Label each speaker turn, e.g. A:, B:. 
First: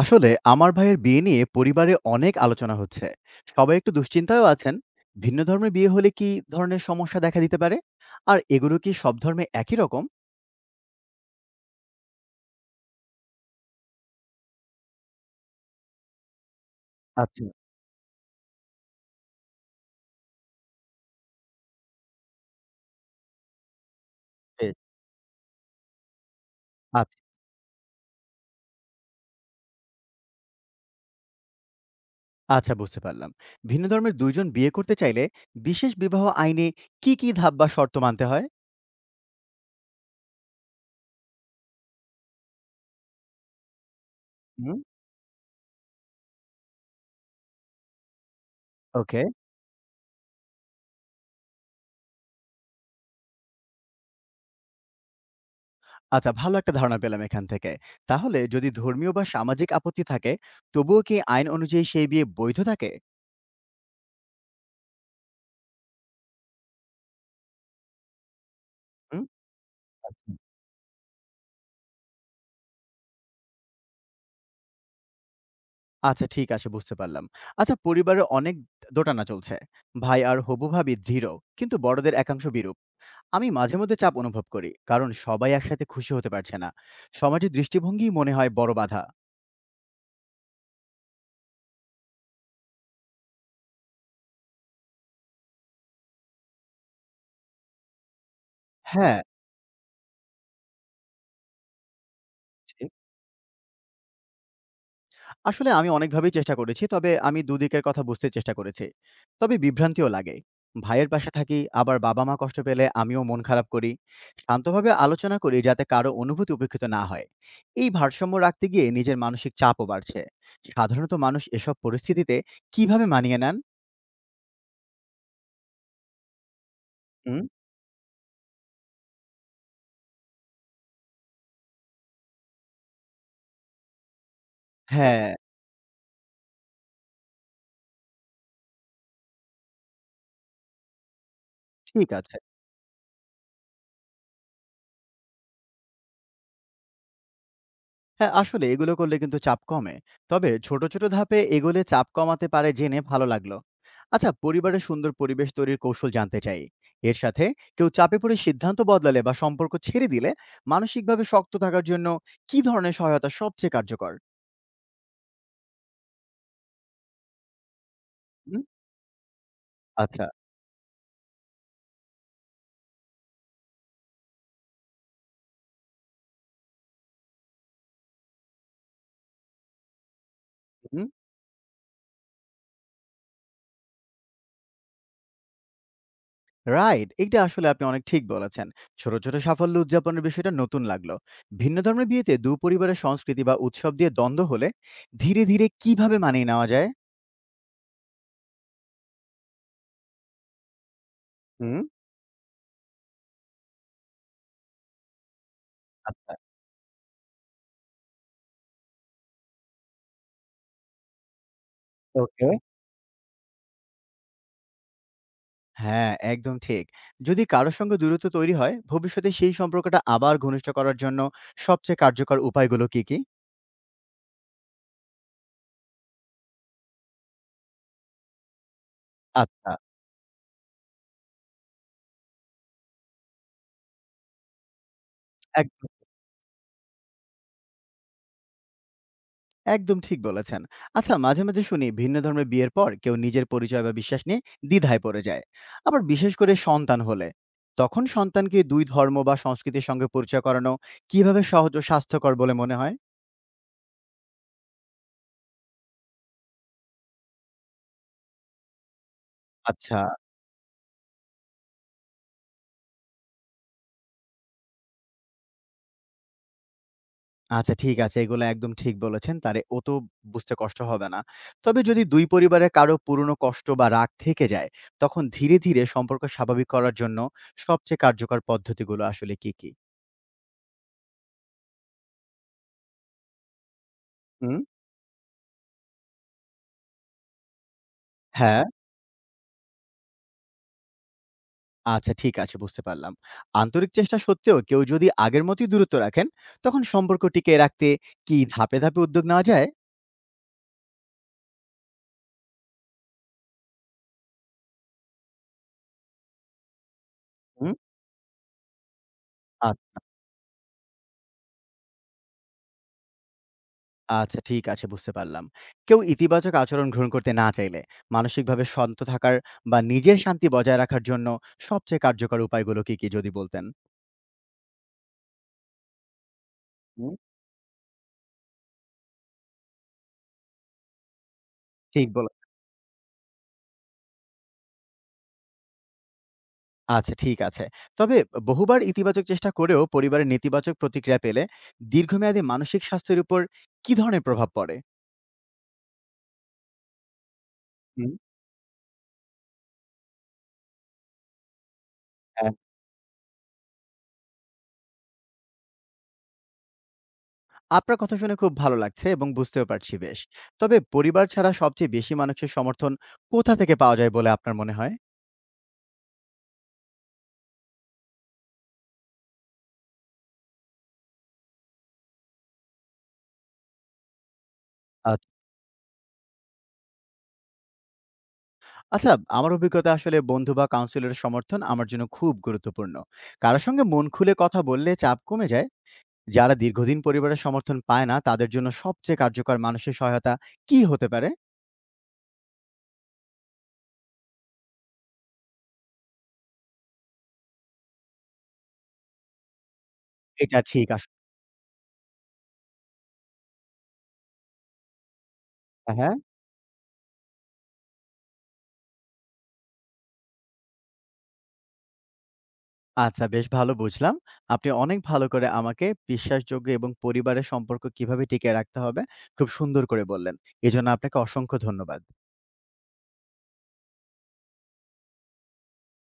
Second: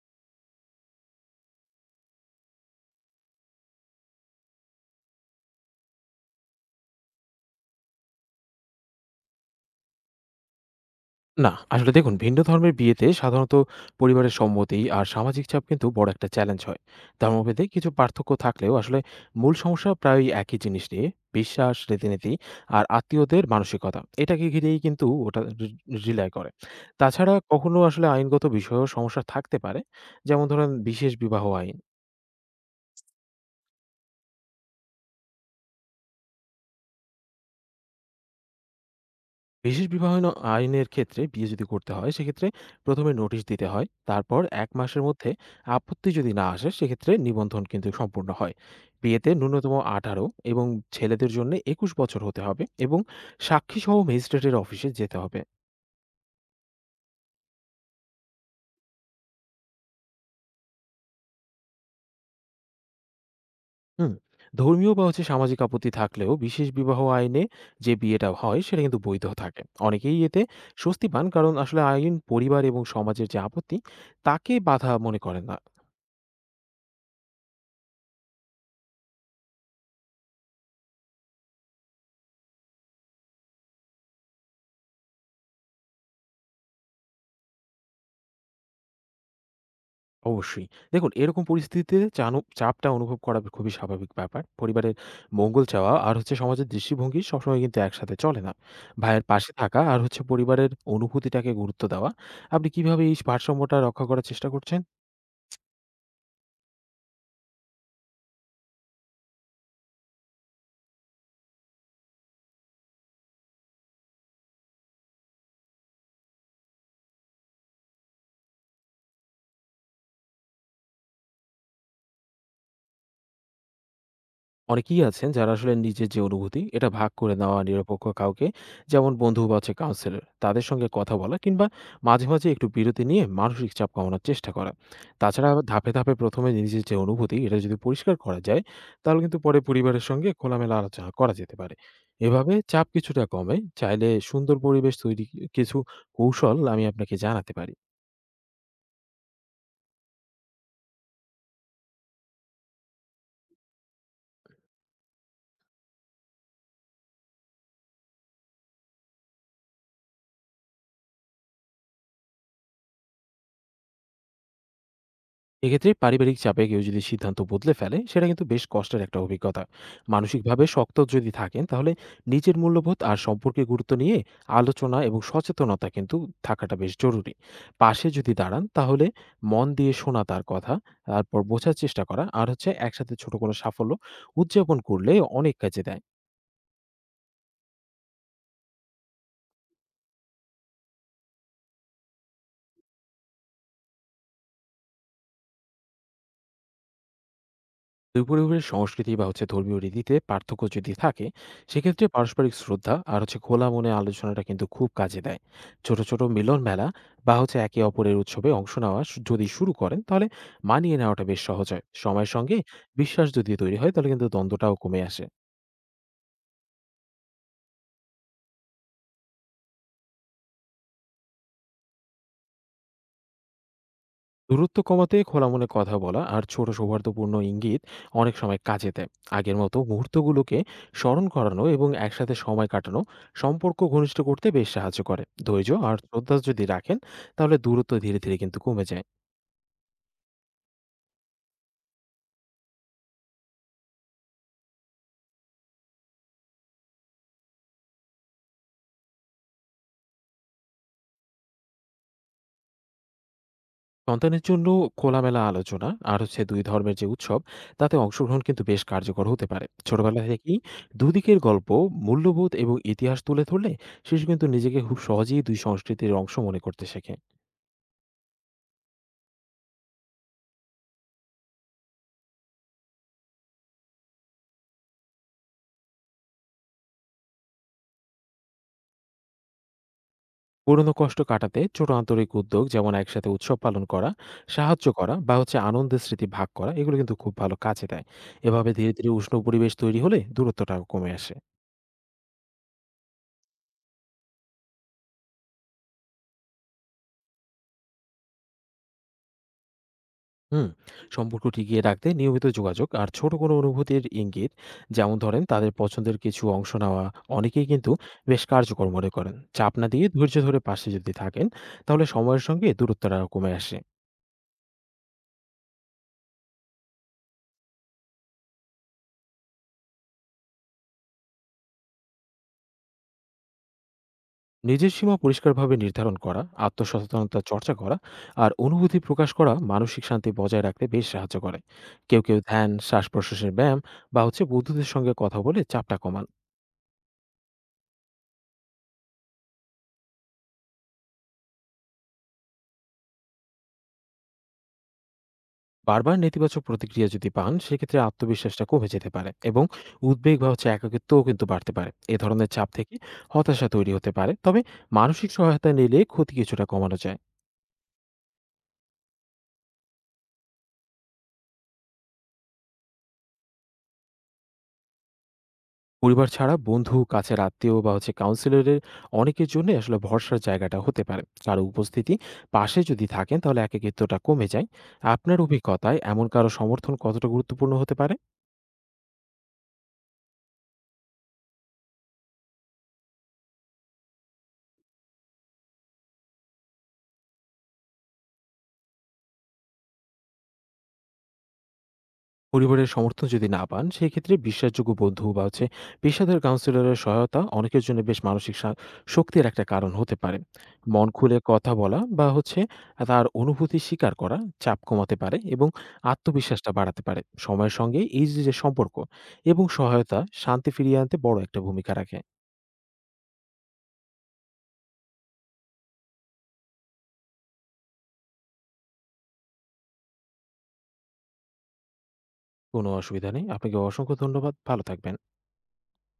A: আসলে আমার ভাইয়ের বিয়ে নিয়ে পরিবারে অনেক আলোচনা হচ্ছে। সবাই একটু দুশ্চিন্তায়ও আছেন। ভিন্ন ধর্মের বিয়ে হলে কি ধরনের সমস্যা দেখা দিতে পারে? আর এগুলো কি সব ধর্মে একই রকম?
B: না, আসলে দেখুন ভিন্ন ধর্মের বিয়েতে সাধারণত পরিবারের সম্মতি আর সামাজিক চাপ কিন্তু বড় একটা চ্যালেঞ্জ হয়।
A: আচ্ছা।
B: ধর্মভেদে কিছু পার্থক্য থাকলেও আসলে মূল সমস্যা প্রায়ই একই জিনিস নিয়ে বিশ্বাস, রীতিনীতি আর আত্মীয়দের মানসিকতা। এটাকে
A: বেশ।
B: ঘিরেই কিন্তু ওটা রিলাই করে।
A: আচ্ছা।
B: তাছাড়া কখনো আসলে আইনগত বিষয়েও সমস্যা থাকতে পারে। যেমন ধরেন বিশেষ বিবাহ আইন।
A: আচ্ছা, বুঝতে পারলাম। ভিন্ন ধর্মের দুইজন বিয়ে করতে চাইলে বিশেষ বিবাহ আইনে কি কি ধাপ বা শর্ত মানতে হয়?
B: বিশেষ বিবাহ আইনের ক্ষেত্রে বিয়ে যদি করতে হয় সেক্ষেত্রে প্রথমে নোটিশ দিতে হয়, তারপর এক
A: হুম।
B: মাসের মধ্যে আপত্তি যদি না আসে সেক্ষেত্রে নিবন্ধন কিন্তু সম্পূর্ণ হয়।
A: ওকে।
B: বিয়েতে ন্যূনতম 18 এবং ছেলেদের জন্য 21 বছর হতে হবে এবং সাক্ষী সহ ম্যাজিস্ট্রেটের অফিসে যেতে হবে।
A: আচ্ছা, ভালো একটা ধারণা পেলাম এখান থেকে। তাহলে যদি ধর্মীয় বা সামাজিক আপত্তি থাকে, তবুও কি আইন অনুযায়ী সেই বিয়ে বৈধ থাকে?
B: হুম, ধর্মীয় বা হচ্ছে সামাজিক আপত্তি থাকলেও বিশেষ বিবাহ আইনে যে বিয়েটা হয় সেটা কিন্তু
A: হুম।
B: বৈধ থাকে। অনেকেই এতে স্বস্তি পান, কারণ আসলে আইন পরিবার এবং সমাজের যে আপত্তি তাকে বাধা মনে করেন না।
A: আচ্ছা, ঠিক আছে, বুঝতে পারলাম। আচ্ছা, পরিবারে অনেক দোটানা চলছে। ভাই আর হবু ভাবি দৃঢ়, কিন্তু বড়দের একাংশ বিরূপ। আমি মাঝে মধ্যে চাপ অনুভব করি, কারণ সবাই একসাথে খুশি হতে পারছে না। সমাজের দৃষ্টিভঙ্গিই মনে হয় বড় বাধা।
B: অবশ্যই। দেখুন এরকম পরিস্থিতিতে চাপটা অনুভব করা খুবই স্বাভাবিক ব্যাপার। পরিবারের মঙ্গল চাওয়া আর হচ্ছে সমাজের দৃষ্টিভঙ্গি সবসময় কিন্তু একসাথে চলে না।
A: হ্যাঁ।
B: ভাইয়ের পাশে থাকা আর হচ্ছে পরিবারের অনুভূতিটাকে গুরুত্ব দেওয়া। আপনি
A: বুঝছি।
B: কিভাবে এই ভারসাম্যটা রক্ষা করার চেষ্টা করছেন?
A: আসলে আমি অনেকভাবেই চেষ্টা করেছি। তবে আমি দুদিকের কথা বুঝতে চেষ্টা করেছি। তবে বিভ্রান্তিও লাগে। ভাইয়ের পাশে থাকি, আবার বাবা-মা কষ্ট পেলে আমিও মন খারাপ করি। শান্তভাবে আলোচনা করি যাতে কারো অনুভূতি উপেক্ষিত না হয়। এই ভারসাম্য রাখতে গিয়ে নিজের মানসিক চাপও বাড়ছে। সাধারণত মানুষ এসব পরিস্থিতিতে কিভাবে মানিয়ে নেন?
B: অনেকেই আছেন যারা আসলে নিজের যে অনুভূতি এটা ভাগ করে
A: হুম।
B: নেওয়া নিরপেক্ষ কাউকে, যেমন বন্ধু বা হচ্ছে কাউন্সিলর, তাদের সঙ্গে কথা বলা কিংবা মাঝে মাঝে একটু বিরতি নিয়ে মানসিক চাপ কমানোর চেষ্টা করা।
A: হ্যাঁ।
B: তাছাড়া আবার ধাপে ধাপে প্রথমে নিজের যে অনুভূতি এটা যদি পরিষ্কার করা যায় তাহলে কিন্তু পরে পরিবারের সঙ্গে খোলামেলা আলোচনা করা যেতে পারে।
A: ঠিক আছে।
B: এভাবে চাপ কিছুটা কমে, চাইলে সুন্দর পরিবেশ তৈরি কিছু কৌশল আমি আপনাকে জানাতে পারি।
A: হ্যাঁ, আসলে এগুলো করলে কিন্তু চাপ কমে। তবে ছোট, ছোট ধাপে এগোলে চাপ কমাতে পারে জেনে ভালো লাগলো। আচ্ছা, পরিবারে সুন্দর পরিবেশ তৈরির কৌশল জানতে চাই। এর সাথে কেউ চাপে পড়ে সিদ্ধান্ত বদলালে বা সম্পর্ক ছেড়ে দিলে মানসিকভাবে শক্ত থাকার জন্য কি ধরনের সহায়তা সবচেয়ে কার্যকর?
B: এক্ষেত্রে পারিবারিক চাপে কেউ যদি সিদ্ধান্ত বদলে ফেলে সেটা কিন্তু
A: হুম।
B: বেশ কষ্টের একটা অভিজ্ঞতা।
A: আচ্ছা।
B: মানসিকভাবে শক্ত যদি থাকেন তাহলে নিজের মূল্যবোধ আর সম্পর্কে গুরুত্ব নিয়ে আলোচনা এবং সচেতনতা কিন্তু থাকাটা বেশ জরুরি। পাশে যদি দাঁড়ান তাহলে মন দিয়ে শোনা তার কথা,
A: হুম।
B: তারপর বোঝার চেষ্টা করা আর হচ্ছে একসাথে ছোট কোনো সাফল্য উদযাপন করলে অনেক কাজে দেয়।
A: রাইট। এইটা আসলে আপনি অনেক ঠিক বলেছেন। ছোট, ছোট সাফল্য উদযাপনের বিষয়টা নতুন লাগলো। ভিন্ন ধর্মের বিয়েতে ২ পরিবারের সংস্কৃতি বা উৎসব দিয়ে দ্বন্দ্ব হলে ধীরে, ধীরে কিভাবে মানিয়ে নেওয়া যায়?
B: দুই পরিবারের সংস্কৃতি বা হচ্ছে ধর্মীয় রীতিতে পার্থক্য যদি থাকে
A: হুম।
B: সেক্ষেত্রে পারস্পরিক শ্রদ্ধা আর হচ্ছে খোলা মনে আলোচনাটা কিন্তু খুব কাজে দেয়। ছোট ছোট
A: আচ্ছা।
B: মিলন মেলা বা হচ্ছে একে অপরের উৎসবে অংশ নেওয়া যদি শুরু করেন তাহলে মানিয়ে নেওয়াটা বেশ সহজ হয় সময়ের
A: ওকে।
B: সঙ্গে। বিশ্বাস যদি তৈরি হয় তাহলে কিন্তু দ্বন্দ্বটাও কমে আসে।
A: হ্যাঁ, একদম ঠিক। যদি কারো সঙ্গে দূরত্ব তৈরি হয়, ভবিষ্যতে সেই সম্পর্কটা আবার ঘনিষ্ঠ করার জন্য সবচেয়ে কার্যকর উপায়গুলো কি, কি?
B: দূরত্ব কমাতে খোলা মনে কথা বলা আর ছোট সৌহার্দ্যপূর্ণ ইঙ্গিত অনেক সময় কাজে দেয়। আগের
A: আচ্ছা।
B: মতো মুহূর্তগুলোকে স্মরণ করানো এবং একসাথে সময় কাটানো সম্পর্ক ঘনিষ্ঠ করতে বেশ সাহায্য করে। ধৈর্য
A: একদম।
B: আর শ্রদ্ধা যদি রাখেন তাহলে দূরত্ব ধীরে ধীরে কিন্তু কমে যায়।
A: একদম ঠিক বলেছেন। আচ্ছা, মাঝে, মাঝে শুনি ভিন্ন ধর্মের বিয়ের পর কেউ নিজের পরিচয় বা বিশ্বাস নিয়ে দ্বিধায় পড়ে যায়। আবার বিশেষ করে সন্তান হলে। তখন সন্তানকে ২ ধর্ম বা সংস্কৃতির সঙ্গে পরিচয় করানো কিভাবে সহজ ও স্বাস্থ্যকর বলে মনে হয়?
B: সন্তানের জন্য খোলামেলা আলোচনা আর হচ্ছে দুই ধর্মের যে উৎসব তাতে অংশগ্রহণ কিন্তু বেশ কার্যকর হতে পারে
A: আচ্ছা।
B: ছোটবেলা থেকেই। দুদিকের গল্প, মূল্যবোধ এবং ইতিহাস তুলে ধরলে শিশু কিন্তু নিজেকে খুব সহজেই দুই সংস্কৃতির অংশ মনে করতে শেখে।
A: আচ্ছা, ঠিক আছে। এগুলো একদম ঠিক বলেছেন। তারে ও তো বুঝতে কষ্ট হবে না। তবে যদি ২ পরিবারের কারো পুরনো কষ্ট বা রাগ থেকে যায়, তখন ধীরে, ধীরে সম্পর্ক স্বাভাবিক করার জন্য সবচেয়ে কার্যকর পদ্ধতিগুলো আসলে কি, কি?
B: পুরোনো কষ্ট কাটাতে ছোট আন্তরিক উদ্যোগ, যেমন একসাথে উৎসব পালন করা,
A: হুম।
B: সাহায্য করা বা হচ্ছে আনন্দের স্মৃতি ভাগ করা, এগুলো কিন্তু খুব ভালো কাজে দেয়।
A: হ্যাঁ।
B: এভাবে ধীরে ধীরে উষ্ণ পরিবেশ তৈরি হলে দূরত্বটাও কমে আসে।
A: আচ্ছা, ঠিক আছে, বুঝতে পারলাম। আন্তরিক চেষ্টা সত্ত্বেও কেউ যদি আগের মতোই দূরত্ব রাখেন, তখন সম্পর্ক টিকিয়ে রাখতে কি ধাপে, ধাপে উদ্যোগ নেওয়া যায়?
B: হুম। সম্পর্ক টিকিয়ে রাখতে নিয়মিত যোগাযোগ আর ছোট কোনো অনুভূতির ইঙ্গিত, যেমন ধরেন তাদের পছন্দের কিছু অংশ নেওয়া, অনেকেই
A: হুম।
B: কিন্তু বেশ কার্যকর মনে করেন। চাপ না দিয়ে ধৈর্য ধরে পাশে যদি থাকেন তাহলে সময়ের সঙ্গে দূরত্বটা কমে আসে।
A: আচ্ছা, ঠিক আছে, বুঝতে পারলাম। কেউ ইতিবাচক আচরণ গ্রহণ করতে না চাইলে মানসিকভাবে শান্ত থাকার বা নিজের শান্তি বজায় রাখার জন্য সবচেয়ে কার্যকর উপায়গুলো কি, কি যদি বলতেন?
B: নিজের সীমা পরিষ্কারভাবে নির্ধারণ করা,
A: হুম।
B: আত্মসচেতনতা চর্চা করা আর অনুভূতি প্রকাশ করা মানসিক শান্তি বজায় রাখতে বেশ সাহায্য করে।
A: ঠিক
B: কেউ,
A: বলে
B: কেউ ধ্যান, শ্বাসপ্রশ্বাসের ব্যায়াম বা হচ্ছে বন্ধুদের সঙ্গে কথা বলে চাপটা কমান।
A: আচ্ছা, ঠিক আছে। তবে বহুবার ইতিবাচক চেষ্টা করেও পরিবারের নেতিবাচক প্রতিক্রিয়া পেলে দীর্ঘমেয়াদী মানসিক স্বাস্থ্যের উপর কি ধরনের প্রভাব পড়ে?
B: বারবার নেতিবাচক প্রতিক্রিয়া যদি পান, সেক্ষেত্রে
A: হুম।
B: আত্মবিশ্বাসটা কমে যেতে পারে এবং উদ্বেগ বা হচ্ছে একাকিত্বও কিন্তু বাড়তে পারে। এ ধরনের
A: হ্যাঁ।
B: চাপ থেকে হতাশা তৈরি হতে পারে। তবে মানসিক সহায়তা নিলে ক্ষতি কিছুটা কমানো যায়।
A: আপনার কথা শুনে খুব ভালো লাগছে এবং বুঝতেও পারছি বেশ। তবে পরিবার ছাড়া সবচেয়ে বেশি মানুষের সমর্থন কোথা থেকে পাওয়া যায় বলে আপনার মনে হয়?
B: পরিবার ছাড়া বন্ধু, কাছের আত্মীয় বা হচ্ছে কাউন্সিলরের অনেকের জন্যই আসলে ভরসার জায়গাটা হতে পারে। কারো উপস্থিতি পাশে যদি থাকেন তাহলে একাকিত্বটা কমে যায়।
A: আচ্ছা।
B: আপনার অভিজ্ঞতায় এমন কারো সমর্থন কতটা গুরুত্বপূর্ণ হতে পারে?
A: আচ্ছা, আমার অভিজ্ঞতা আসলে বন্ধু বা কাউন্সিলরের সমর্থন আমার জন্য খুব গুরুত্বপূর্ণ। কারো সঙ্গে মন খুলে কথা বললে চাপ কমে যায়। যারা দীর্ঘদিন পরিবারের সমর্থন পায় না, তাদের জন্য সবচেয়ে কার্যকর মানসিক সহায়তা কি হতে পারে?
B: পরিবারের সমর্থন যদি না পান সেই ক্ষেত্রে বিশ্বাসযোগ্য বন্ধু বা হচ্ছে পেশাদার কাউন্সিলরের সহায়তা অনেকের জন্য বেশ মানসিক শক্তির একটা কারণ হতে পারে।
A: এটা ঠিক
B: মন
A: আসলে
B: খুলে কথা বলা বা হচ্ছে তার অনুভূতি স্বীকার করা চাপ কমাতে পারে এবং
A: হ্যাঁ,
B: আত্মবিশ্বাসটা বাড়াতে পারে সময়ের সঙ্গে। এই যে যে সম্পর্ক এবং সহায়তা শান্তি ফিরিয়ে আনতে বড় একটা ভূমিকা রাখে।
A: আচ্ছা, বেশ ভালো বুঝলাম। আপনি অনেক ভালো করে আমাকে বিশ্বাসযোগ্য এবং পরিবারের সম্পর্ক কিভাবে টিকিয়ে রাখতে হবে, খুব সুন্দর করে বললেন। এজন্য আপনাকে অসংখ্য ধন্যবাদ।
B: কোনো অসুবিধা নেই, আপনাকে অসংখ্য ধন্যবাদ, ভালো থাকবেন।